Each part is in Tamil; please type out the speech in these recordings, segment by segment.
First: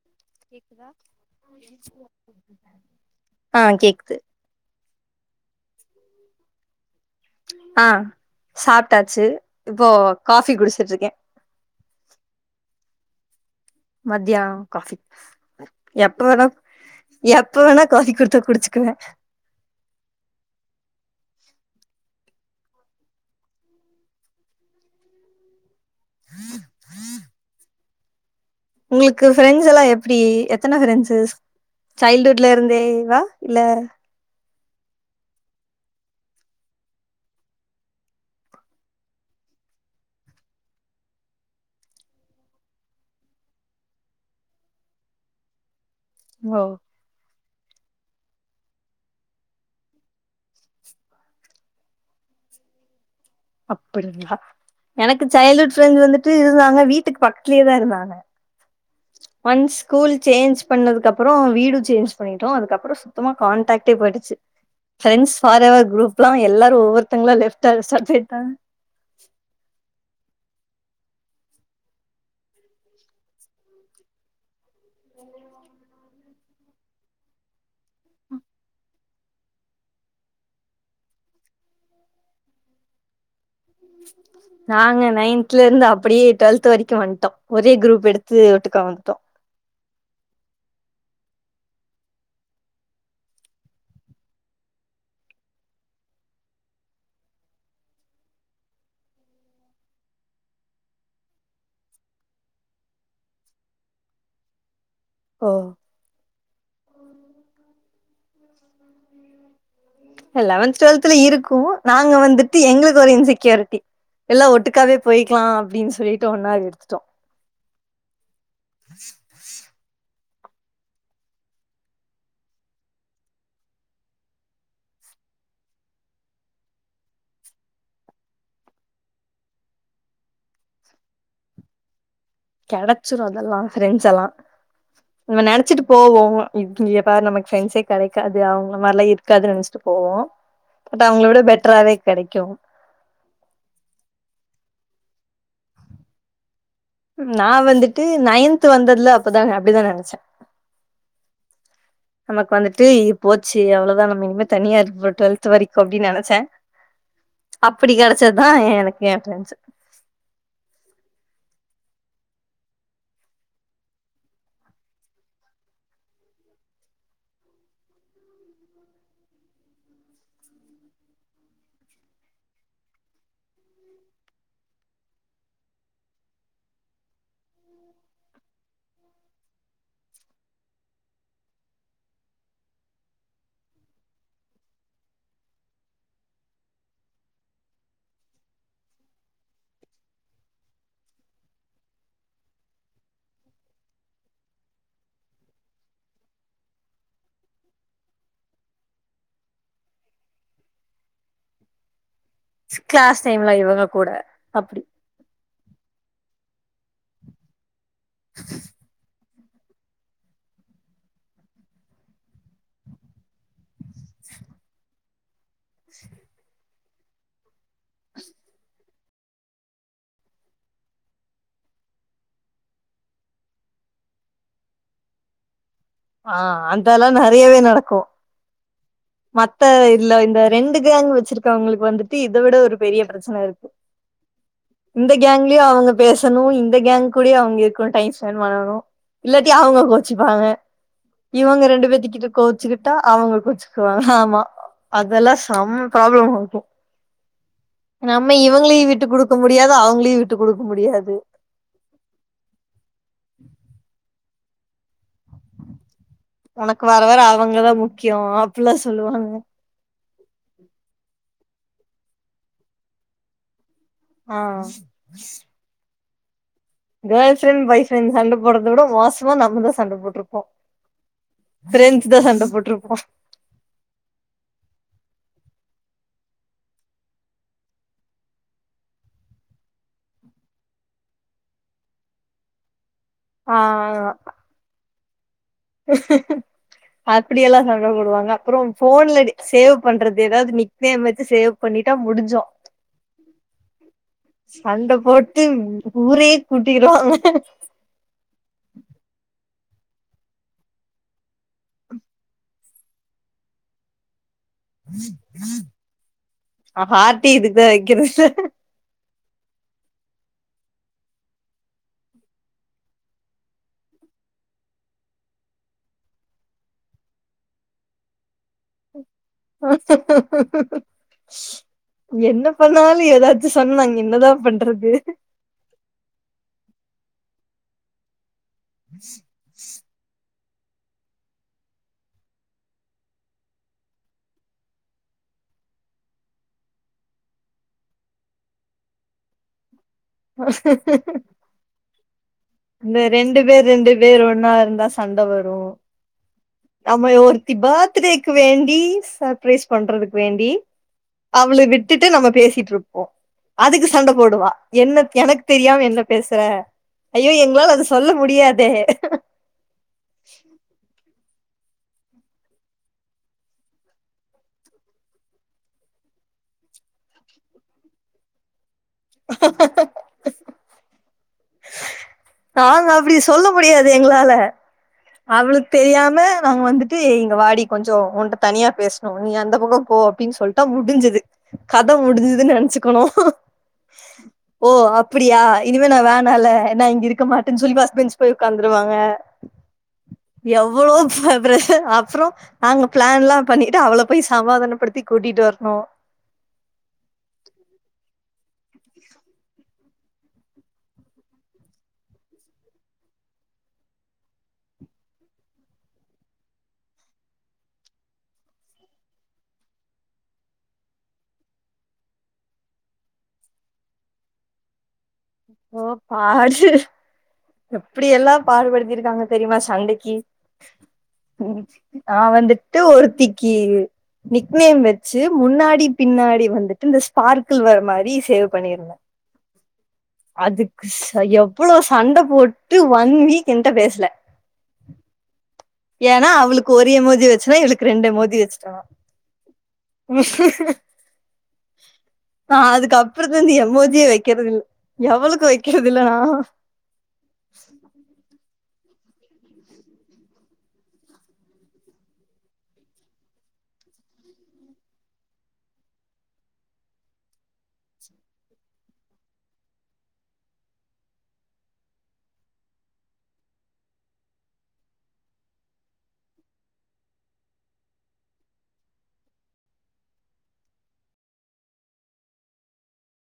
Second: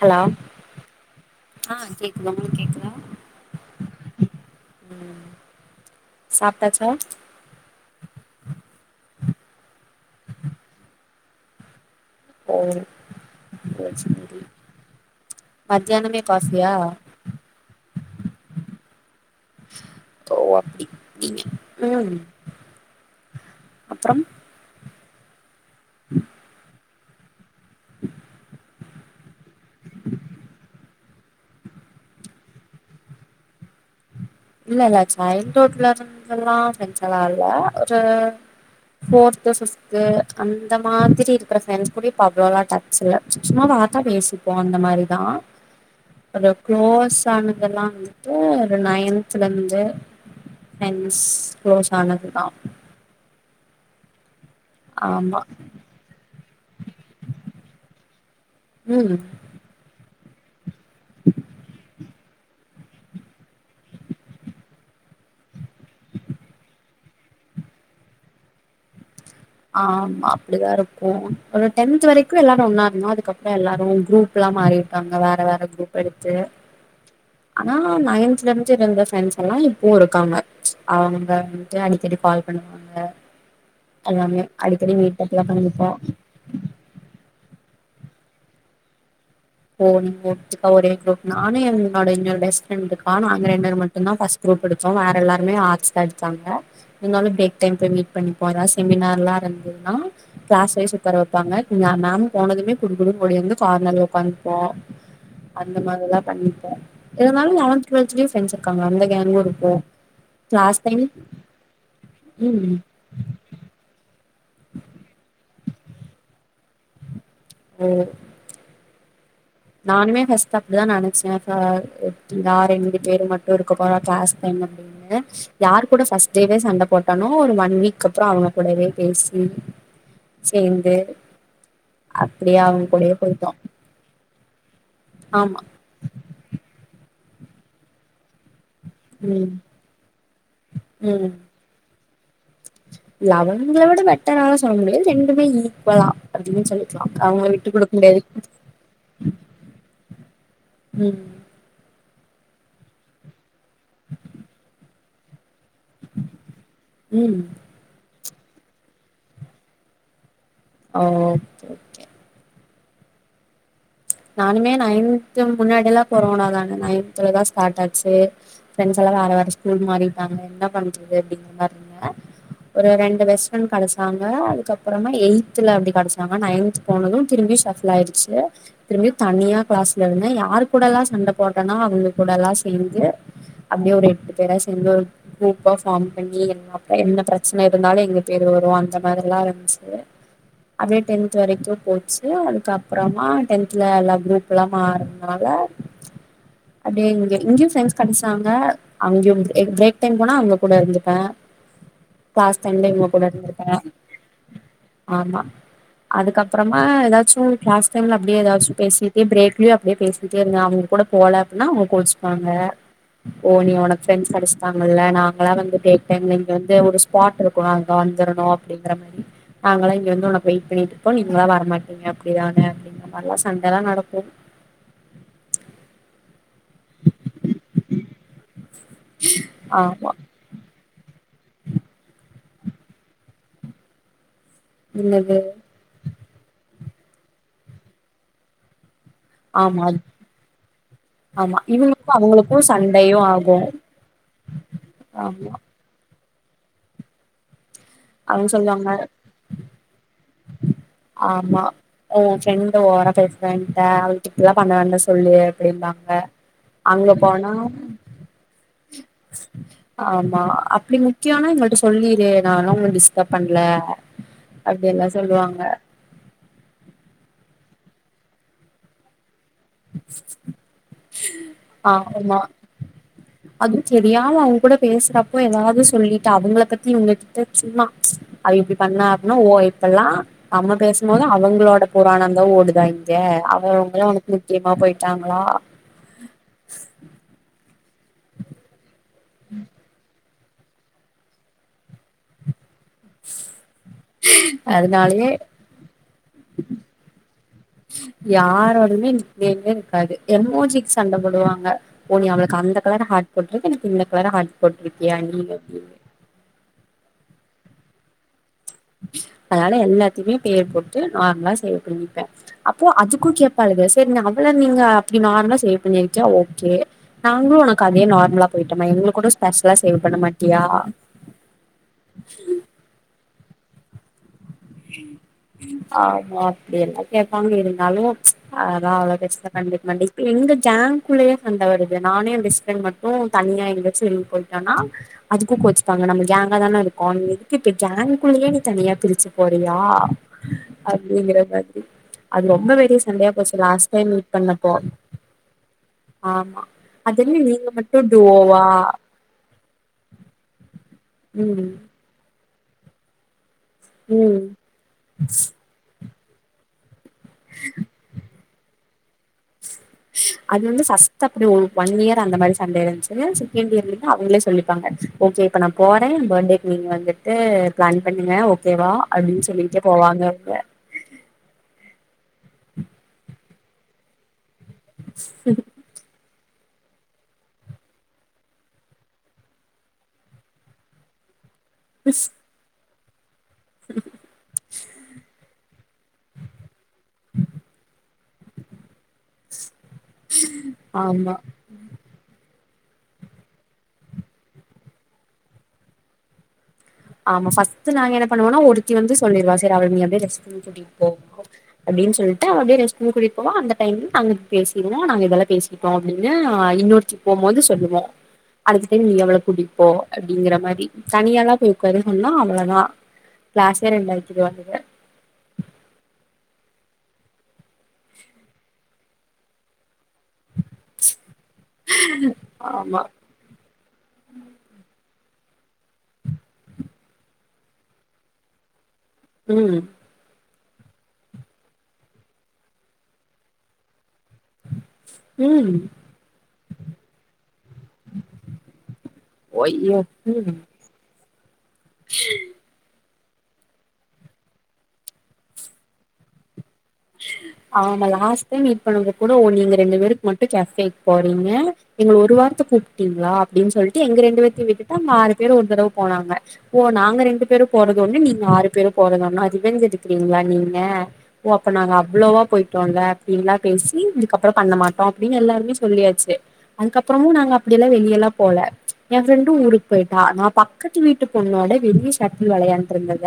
ஹலோ ஆ கேக்குது உங்களுக்கு கேக்குதா ஆ கேக்குது சாப்டாச்சா ஆ சாப்ட்டாச்சு இப்போ காஃபி குடுச்சுட்ருக்கே [unintelligible] சரி மதியா காஃபி எப்ப மத்தியானமே வேணா காஃபியா எப்ப வேணா காஃபி குடுத்தா குடுச்சுக்குவே ஓ அப்டி நீங்க உம் அப்புறம் உம் உங்களுக்கு ஃபிரெண்ட்ஸ் எல்லா எப்பிடி எத்தன ஃபிரெண்ட்ஸஸ் சைல்டுஹுட்ல இருந்தே வா இல்ல இல்ல இல்ல சைல்ட் வுட்ல இருந்து எல்லாம் ஃபிரண்ட்ஸ் எல்லாம் இல்ல ஒரு ஃபோர்த்து பிஃப்து அந்த மாதிரி இருக்கிற பிரெண்ட்ஸ் கூட அவ்வளோலாம் டச்ல்ல சும்மா பாத்தா பேசிப்போம் அந்த மாதிரிதான் ஓ குளோஸ் ஆனதெல்லாம் இப்போ ஒரு நயன் சிலந்து னஸ் குளோஸ் ஆனதுதான் அப்படிங்களா எனக்கு சைல்ட்ஹுட் ஃபிரெண்ட் வந்துட்டு இருந்தாங்க வீட்டுக்கு பக்கத்துலயே தான் இருந்தாங்க ம் ஒன் ஸ்கூல் சேஞ்ச் பண்ணதுக்கு அப்றம் வீடு சேஞ் பண்ணிட்டோம் அதுக்கப்புறம் சுத்தமா காண்டாக்டை போயிச்சு ஃபிரண்ட்ஸ் ஃபார்எவர் குருப்ளாம் எல்லாரும் ஒவ்வொருத்தவருரா லெஃப்ட் ஆக செய்றாங்க ஆமா அப்படிதான் இருக்கும் ஒரு டென்த் வரைக்கும் எல்லாரும் ஒன்னா இருந்தும் அதுக்கப்புறம் எல்லாரும் குரூப் எல்லாம் மாறி அங்க வேற வேற குருப் இது னா நைன்த்ல இருந்து இருந்த ஃப்ரென்ஸ் ல்லாம் இப்பவும் இருக்காங்க அவுங்க வந்துட்டு அடிக்கடி கால் பண்ணுவாங்க எல்லாமே அடிக்கடி நாங்க மீட்டப்லா நைன்த்ல இருந்து பண்ணிப்போ அப்படியே டு்வெல்த் வரைக்கும் வந்ட்டோம் ஒரே குரூப் எடுத்து ஒட்டுக்கா வந்த்ட்டோம் [unintelligible] நீங்க ஒட்டுக்கா ஒரே குரூப் நானு என்னோட என்னோட பெஸ்ட் ஃப்ரெண்ட் இருக்கா நாங்க ரெண்டுர் மட்டும் தான் ஃபர்ஸ்ட் குரூப் எடுத்தோம் வேற எல்லாருமே ஆட்ஸ் தான் எடுத்தாங்க இருந்தாலும் பிரேக் டைம் போய் மீட் பண்ணி போம் ஏதாது செமினார்ல்லாம் இருந்ததுன்னா கிளாஸ்வைஸ் உக்கார வப்பாங்க நான் மேம் போனதுமே குடுகடுனு ஒடி வந்து கார்னர்ல உட்காந் ஆஹ் ஓ அந்த மாதிரிதான் பண்ணிப்போன் இருந்தாலும் லெவன்த் டுவெல்த்லையும் ஃப்ரென்ஸ் இருக்காங்க அந்த கேங்கும் இருக்கும் லெவன்த் கிளாஸ் டுவெல்த்ல இருக்கு நாங்க உம் எல்லாம் ஒட்டுக்காவே போயிக்கலாம் அப்படின்னு சொல்லிட்டு ஒன்னாவே எடுத்துட்டோம் உம் உஹம் [unintelligible] அப்டிதான் நினச்சேன் யா ரெண்டு பேரு மட்டும் இருக்க போறா கிளாஸ் டைம் அப்படின்னு யார் கூட ஃபர்ஸ்ட் டேவே சண்ட போட்டானோ ஒரு ஒன் வீக் அப்புறம் அவங்க கூடவே பேசி சேந்து அப்டியே அவங்க கூடயே கெடச்சிரும் போயிட்டோ அதெல்லா ஃப்ரெண்ட்ஸ் ல்லா நம்ம ஆமா நெனச்சிட்டு போவோம் இப்ப நமக்கு ஃப்ரண்ட்ஸே கெடைக்காது அவுங் அது மாரி லா இருக்காதுனு ம் நெனச்சிட்டு போவோம் பட் அவுங்கள விட பெட்ராவே கெடைக்கும் லவங்கள விட பெட்ரா சொல்ல முடியாது ரெண்டுமே ஈக்குவலா அப்படின்னு சொல்லி நான் வந்துட்டு நைன்த் வந்ததுல அப்பதான் அப்படிதான் நெனைச்சே ம் நமக்கு வந்துட்டு இப்போ சீ அவ்ளதான் நம இனிமே தனியா இருப்ப ட்வெல்த் வரைக் அப்டி நெனைச்சேன் ம் அப்டி கிடச் பச்சதான் எனக்கு ஏன் ப்ரென்ஸ் ஓ ஒ ஓக்கே ஓக்கே நானுமே நைன்து முன்னாடி ல்லாம் கொரோனா தானே நைன்தலதான் ஸ்டார்ட் ஆச்சு ஃப்ரெண்ட்ஸ் எல்லாம் வேற வேற ஸ்கூல் மாறிட்டாங்க என்ன பண்றது அப்படிங்கனு மா இருங்க ஒரு ரெண்டு பெஸ்ட் ஃப்ரெண்ட் கிடைச்சாங்க அதுக்கப்புறமா எயி்த்ல அப்படி கிடைச்சாங்க நைன்த் போனதும் திரும்பி ஷஃபுல் ஆயிடுச்சு திரும்பி தனியா கிளாஸ்ல இருந்தே யார் கூடலாம் சண்டை போடுறேனோ அவுங்க கூடலாம் சேர்ந்து அப்டியே ஒரு எட்டு பேரா சேர்ந்து ஒரு குரூப்பா ஃபார்ம் பண்ணி எ அப்புறம் என்ன பிரச்சன இருந்தாலும் எங்க பேர் வரும் அந்த மாதிரிலாம் இருந்துச்சு அப்படியே டென்த் வரைக்கும் போச்சு அதுக்கப்புறமா டென்த் வல எல்லா குரூப் எல்லாம ஆறதுனால அப்படியே இங்க இங்கயும் ஃபிரெண்ட்ஸ் கடைசாங்க அங்கேயும் பிரேக் டைம் போனா அங்க கூட இருந்துப்பன் கிளாஸ் டைம் ல இங்க கிளாஸ் கூட டைம்ல இருந்திருபேன் இவங்க கூட அப்டி ஆமா அதுக்கப்புறமா ஏதாச்சும் கிளாஸ் தெர்ல அப்டியே எதாச்சும் ஏ பிரேக்லயும் அப்படியே பேசிக்கிட்டே இருந்தேங்க அவுங்க கூட போல அப்டின்னா அவுங்க கோச்ப்பாங்க ஓ நீ உனக்கு ஃப்ரெண்ட்ஸ் கெடச்சிட்டாங்கல்ல நான் அங்களா வந்து பிரேக் டைம்ல இங்க இத ஒரு ஸ்பாட் இருக் அங்க வந்துரனும் அப்டின்னு மறி நாங்களா இங்க வந்து உனக்கு வெயிட் பண்ணிட்டு இருப்போம் நீங்களா வரமாட்டீங்க அப்டிதானே அப்டிக்கிற மாறில சண்டெல்லாம் நடக்கும் ஆஹ் அதெல்லாம் நிறையவே நடக்கும் மத்த ஆமா இல்ல இந்த ரெண்டுகு ங்க வச்சிருக்க அவங்களுக்கு வந்துட்டு இதை விட ஒரு பெரிய பிரச்சனை இருக்கு இந்த என்னது கேங்லயும் அவங்க பேசணும் இந்த கேங்க் கூடயும் அவங்க இருக் டைம் ஸ்பெண்ட் பண்ணணும் இல்லாடி அவங்க ஆமா கேச்சுப்பாங்க ஆமா இவங்க ரெண்டு பேத்த இவங்களுக்கும் கிட்ட அவங்களுக்கும் கோச்சுக்கிட்டா சண்டையும் அவங்க ஆகும் கோச்சுக்குவாங்க ஆமா அதெல்லாம் ஆமா சம்ப [unintelligible] நம்ம அவங்க சொல்லுவாங்க இவங்களையும் விட்டு குடுக்க முடியாது அவங்களையும் விட்டு குடுக்க முடியாது ஆமா உன் ஃப்ரெண்டு ஓவரா பேசுறா என்ட இப்பெல்லாம் பண்ணவேனாம் சொல்லு அப்டின்னா உனக்கு வர வர அவுங்கதான் முக்கியம் அப்புல்லாம் சொல்லுவாங்க ஆமா அப்டி முக்கியம்னா எங்களிட்ட சொல்லிரு நான்லாம் உன்ன டிஸ்டப் பண்ணல ஆ அப்டி எல்லா சொல்லுவாங்க கேர்ள் ஃப்ரண்ட் பாய் ஃப்ரண்ட் சண்டை போடுறத விட மோச ஃப்ரெண்ட்ஸ் தா ஆமா சண்ட போட்ருப்போ அதுவும் தெரியாம அவங்க கூட பேசுறப்போ எதாது சொல்லி அவங்கள பத்தி உங்க கிட்ட சும்மா அது இப்டி பண்ணா அப்பனா ஓ இப்பல்லாம் நம்ம பேசும்போது அவங்களோட புராணம் தான் ஓடுதா இங் க அவ உங்க அவன் போயிட்டான் அப்டி எல்லா சொல் சண்டை போடுவாங்க அப்புறம் போன்லடி சேவ் பண்றது ஏதாது நிக் நேம் வச்சு சேவ் பண்ணிட்டா முடிஞ்சோம் சண்டை அதனாலயே போட்டு ஊரே கூட்டிடுவாங்க கேக்காது எம் மோ ஜிக்கு சண்டைப்போடுவான் போனி அவளுக்கு அந்த கலர்ஹார்டு போட்ருக்கு எனக்கு இந்த கலர் ஹாட் அ ஹார்ட்டி இதுக்கு [unintelligible] அதனால எல்லாத்தையுமே பேர் போட்டு நார்மலா சேவ் பண்ணிப்பேன் அப்போ அதுக்கும் கேடப்பாரு சரி அவள நீங்க அப்படி நார்மலா சேவ் பண்ணிருக்கியா ஓகே நாங்களும் உனக்கு அதே நார்மலா போயிட்டோமா எங்களுக்கு கூட ஸ்பெஷலா சேவ் பண்ண மாட்டியா என்ன பண்ணாலும் ஏதாச் சொன்னாங்க என்னதான் பன் ஆமா அப்படில்ல கேக்காம இருந்தாலும் ச் அதான் அவ்ளோ பெர்ச கண்டி ம ண்டி இப்ப எங்க கேம்பளே சண்ட வருது நானே என் பெஸ்ட்பிரண்ட் மட்டும் தனியா எங்கயாச்சும் வெளிய போயிட்டேனா அதுக்கும் கோச்சிபங்க நம்ம கேங்கா தானே இருக்கே இப்ப எதுக்கு கேங்குள்ளேயே நீ தனியா பிரிச்ச போறயா அப்படிங்கற மாதிரி அது ரொம்ப பெரிய இந்த சண்டையா போச்சு ரெண்டுப்பேர் லாஸ்ட் டைம் ரெண்டுப்பேர் மீட் ஒன்னா பண்ணப்போ இருந்தா சண்டை வரும் ஆமா நம்மய அது என்ன ஒருத்தி நீங்க மட்டு பர்த்டேக்கு டுவோவா வேண்டி சர்பரைஸ் பண்றதுக்கு வேண்டி அவளட ம் விட்டுட்டு நம்ம பேசிட் திருப்போ அதுக்கு சண்ட ம் போடுவா என்ன எனக்கு தெரியாம என்ன பேசுற ஐயோ எங்களால அத சொல்ல முடியாதே சு அது வந்து சஸ் தப்படி ஒரு ஒன்யியர் அந்த மாரி சண்ட இருந்துச்சு செகண்ட் இயர்லந்து அவங்களே சொல்லிப்பாங்க ஓகே இப்ப நான் போறே பர்த்டேக்கு நீங்க வந்துட்டு பிளான் பண்ணுங்க ஓ ஓக்கேவா அப்டின்னு சொல்லிட்டே போவாங்கங்க நாங்க அப்டி சொல்ல முடியாது எங்களால அவளுக்கு தெரியாம நாங்க வந்துட்டு இங்க வாடி கொஞ்ச உன்கிட்ட தனியா பேசனும் நீ அந்த பக்கபோ அப்டின் சொல்ட முடிஞ்சது கத முடிஞ்து நினைச்சு க்கணும் ஓ அப்டியா இனிமே நா வேணால நா இங்க இருக் இருக்க மாட்டேன்னு சொல்லி பஸ்ட் பெஞ்ச் போய் உட்காந்துருவாங்க எவ்வளோ போ ஆமா ப்ரெஷர் அப்பறம் நாங்க பிளான்ல பண்ணிட்டு அவ்வளாபோய் சமாதானப்படுத்தி கூட்டிட்டு வரணு ஆம்மா ஃபஸ்ட்டு நாங்க எனக். பண்ணுவோனா ஒருத்தி வந்து சொல்லிடுவா சேரி அவள அப்படியே ரெஸ்ட்ரும் கூடிட்டுப்போ அப்டின்னு சொல்லிட்டு அவ அப்டியே ரெஸ்ட்ரூம் கூட்டிட்டு போவா அந்த டைம் நாங்க பேசிடுவோ நாங்க இதெல்லா பேசிட்டோ அப்படின்னு இன்னொருத்தி போம்போது சொல்லுவோ. அழுதுட்டே நீ அவ்வள கூட்டிட்டுப்போ அப்படிங்கிற மாரி தனியாலா போயி. [unintelligible] அவ்ளோதா. க்ளாசே ரெண்டாக்கிடுவாளுக. ஓ பாரு எப்படி எல்லா பாடுபடுத்திருக்காங்க தெரியுமா சண்டைக்கி. நா வந்துட்டு ஆமா ஒருத்திக்கி நிக்நேம்மு. ச்சு முன்னாடி பின்னாடி வந்துட்டு இந்த ஸ்பார்க்கிள் வர மாரி சேவ் பண்ணிருந்த. உம்ம். அதுக்குஸ் ஐயோ எவ்வளோ சண்ட போட்டு ஒன் வீக் என்கிட்ட பேசல. ஸ் உம். ஏன்னா அவளுக்கு ஒரு எமோஜி வச்சனா இவளுக்கு ரெண்டு எமோஜி வச்சுட்டனா. ஒய்யோ ம் ஹஹேஹ அதுக்கப். அப்புறத்துலருந்து எமோஜியே வைக்குறதுயில்ல எவ்வளுக்கு வெக்கிறது இல்ல நா. ஆமால்ல ஆ. மீட் பண்ணறது கூட ஓ நீங்க ரெண்டு பேருக்கு மட்டும் கெஃபேக்கு போறீங்க. எங்கள ஒரு வார்த்த கூப்பிட்டீங்களா அப்படின்னு சொல்லிட்டு எங்க ரெண்டு பேத்தையும் விட்டு அங்க ஆறு பேரும் ஒரு தடவ போனாங்க. ஓ நாங்க ரெண்டு பேரும் போறது ஒன்னு நீங்க ஆறு பேரும் போறது ஒன்னா அதுவே எடுக்கறீங்களா நீங்க ஓ. அப்ப நாங்க அவ்வளோவா போயிட்டோல்ல அப்படின்ல்லா பேசி இதுக்கப்புறோ பண்ண மாட்டோ அப்படின்னு எல்லாருமே சொல்லியாச்சு. அதுக்கப்புறமு நாங்க அப்படியெல்லா வெளிய எல்லா போல. என் ஃப்ரெண்டு ஊருக்கு போயிட்டா நா பக்கத்து வீட்டு பொண்ணோட வெளிய ஷட்டில் விளையாண்டுட்டு இருந்தத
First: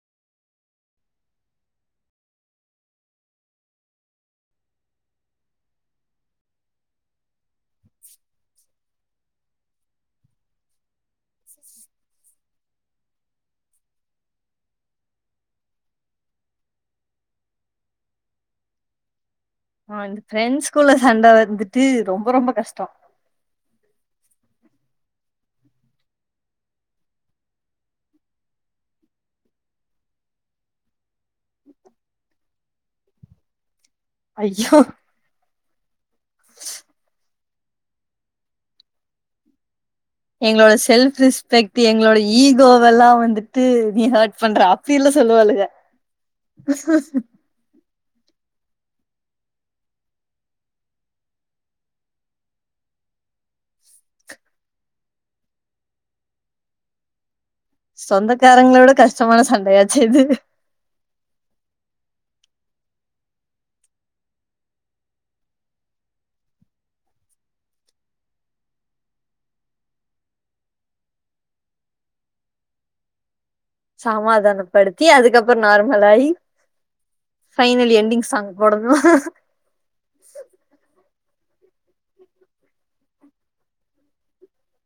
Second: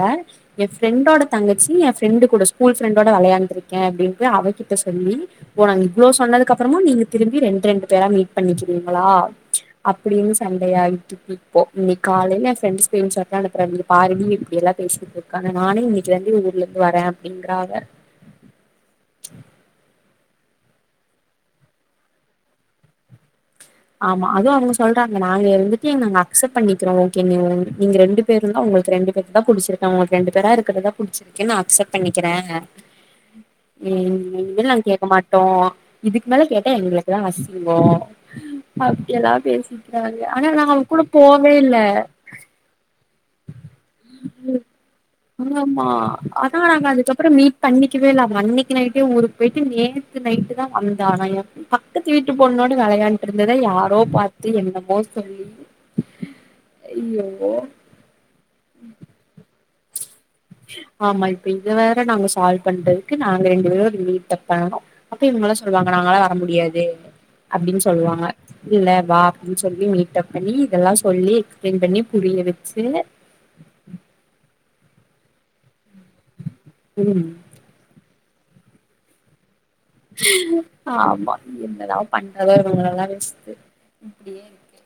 எ ஃப்ரெண்டோட தங்கச்சி எ ஃப்ரெண்டு ரெண்டு கூட ஸ்கூல் ஃப்ரெண். ட விளையாண்டு இருக்க அப்படின்னு அவகிட்ட சொல்லி ஓ நாங்க இவ்வளோ சொன்னதுக்கப்புறமு நீங்க திரும்பி ரெண்ரெண்டு. பேரா மீட் பண்ணிக்கிறிங். நம்மளா ம்ச் அப்படின்னு சண்டேயாயிகிட்டு இருக்கு இப்போ. இன்னிக்கு காலையில என் ஃப்ரெண்ட்டு ஸ்கிரீன் ஷாட் அனுப்புறா இங்க பாரு டீ இப்படியெல்லாம் பேசிட்டு இருக்காங்க நானே இன்னிக்குதா டீ ஊர்ல இருந்து வர அப்படிங்குறா அவ. [inaudible] ஆஹ இந்த ஃப்ரெண்ட்ஸ்குள்ள சண்ட வந்துட்டு ரொம்ப ரொம்ப கஷ்டோ. ஆமா அதுவும் அவங்க சொல்றாங்க நாங்க இருந்துட்டு நாங்க அக்செப்ட் பண்ணிக்கிறோ ஓகே நீ நீங்க ரெண்டு பேரு இருந்தா உங்களுக்கு ரெண்டு பேருக்குதா புடிச்சிருக்கா உங்களுக்கு ரெண்டு பேரா இருக்குறதா புடிச்சிருக்கா நா அக்செப்ட் பண்ணிக்கிற. உம் இனிமேல் ஐயோ நாங்க கேட்க மாட்டோ. இதுக்கு மேல கேட்டா எங்களுக்குதா அசிங்கோ. அப்டியெல்லா பேசி. எங்களோட செல்ஃப் ரெஸ்பெக்ட் எங்களோட ஈகோவெல்லா வந்துட்டு நீ ஹேர்ட் பண்ற அப்பீல்ல சொல்லுவாளுக. ஆமா அதா நாங்க ஹஹேஹ. அதுக்கப்புறோ மீட் பண்ணிக்கவே இல்ல அவ அன்னைக்கு நைட்டே ஊருக்கு போயிட்டு நேத்து நைட்டுதா வந்தா. என் பக்கத்து வீட்டு பொண்ணோட வெளையாண்டுரு. இருந்தத யாரோ பாத்து என்னமோ சொல்லி ஐயோ. சொந்தக்காரங்களோட கஷ்டமான சண்டையா. ஆச்சே இது. ஆமா இப்ப இத வேற நாங்க சால்வ் பண்றதுக்கு நாங்க ரெண்டு பேரும் ஒரு மீட்ப் பண்ணோ. அப்ப இவங்களா சொல்லுவாங்க நாங்களாம் வர முடியாது அப்படின்னு சொல்லுவாங்க இல்ல வா அப்படின்னு சொல்லி மீட்டப் பண்ணி இதெல்லா சொல்லி எக்ஸ்பிளைன் பண்ணி புரிய வச்சு. ச்சி அதுக்கப்புறோ நார்மல். லை ம் ஃபைனலி எண்டிங் சாங். போடனு ஹஹேஹ. ஆமா. என்னதா பண்றதோ இவங்களயெல்லா வச்சுட்டு இப்படியே இருக்கு.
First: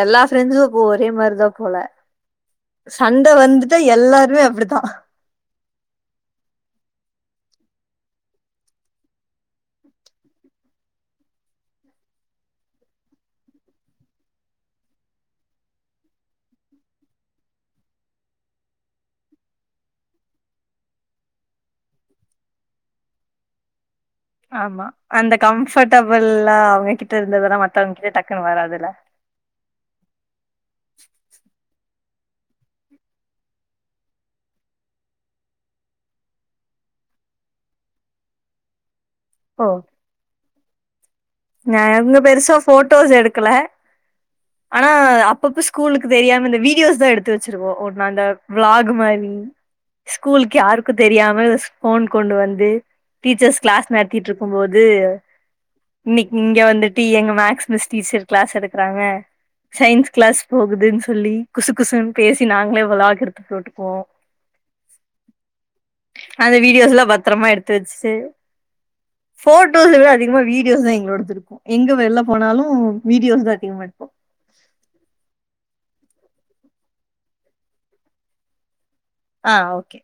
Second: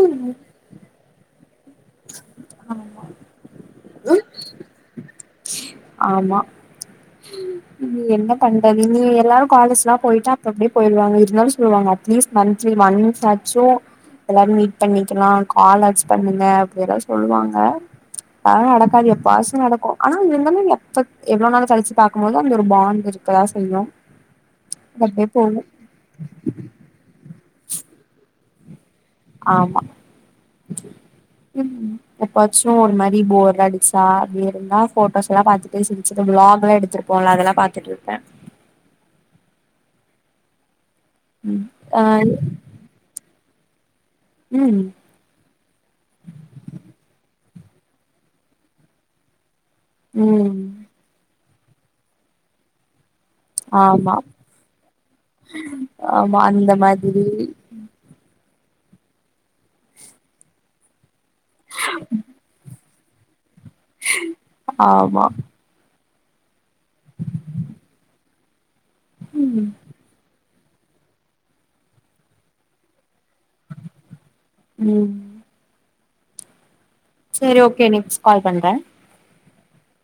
எல்லா ஃப்ரெண்ட்ஸும் அப்போ ஒரே மாரிதா போல. ஆமா சண்ட வந்துட்டா எல்லாருமே அப்படித்தா. ஆமா ம்ச் என்ன பண்றது நீ எல்லாரு காலேஜ் எல்லா போயிட்டா அப்பப்படியே போயிருவாங்க இருந்தாலு சொல்லுவாங்க அட்லீஸ்ட் மந்திலி ஒன்ஸ் ஆச்சு. எல்லாரு மீட் பண்ணிக்கலா கால் ஆச்சு பண்ணுங்க அப்டியெல்லா சொல்லுவாங்க. அது எல்லா நடக்காது எப்பவாசீ நடக்கு ஆனா. தின்னு எப்ப எவ்வளோ நாலு கலிச்சு பாக்கும்போது அந்த ஒரு பாண்ட் இருக்குதா செய்யு. ஆமா அது அப்டியே அந்த போகு கம்ஃபர்டபுள்லாம் அவங்கிட்ட இருந் தான் மத்தவங்க கிட்ட டக் வராதுல்ல ஆமா ம் எப்பாச்சும் ஒரு மாரி போர் அடிச்சா அப்படியே இருந்தா போட்டோஸ் எல்லாம் பாத்துட்டே சிரிச்சு விளாக் எல்லாம் எடுத்திருப்போம் இல்ல அதெல்லாம் பாத்துட்டு இருப்பேன் ஹோ ம் நான் ஆ எங்க பெருசா போட்டோஸ் எடுக்கல ம் ஆனா அப்பப்ப ஸ்கூலுக்கு தெரியாம இந்த வீடியோஸ் தான் எடுத்து வத் வச்சிருவோம் ஒன்னு அந்த விளாக் மாரி ஸ்கூலுக்கு ம் யாருக்கும் தெரியாம போன் கொண்டு வந்து டீச்சர்ஸ் கிளாஸ் ஆமா நடத்திட்டு இருக்கும்போது இன்னைக்கு ஆமா இங்க அந்த வந்துட்டு மாதிரி எங்க மேக்ஸ் மிஸ் டீச்சர் கிளாஸ் எடுக்கறாங்க சயின்ஸ் கிளாஸ் போகுதுன்னு சொல்லி குசு குசு பேசி நாங்களே விளாஃக் எடுத்து போட்டு ஆமா அந்த வீடியோஸ் எல்லாம் பத்திரமா எடுத்து வச்சு ம் போட்டோஸ் எல்லாம் அதிகமா வீடியோஸ் தான் எங்களோடதிருக்கும் எங்க வெல்ல போனாலும் வீடியோஸ் தான் அதிகமா எடுப்போம் உம் சரி ஓகே நெக்ஸ் கால் பண்றேன் ஆஹ் ஓகே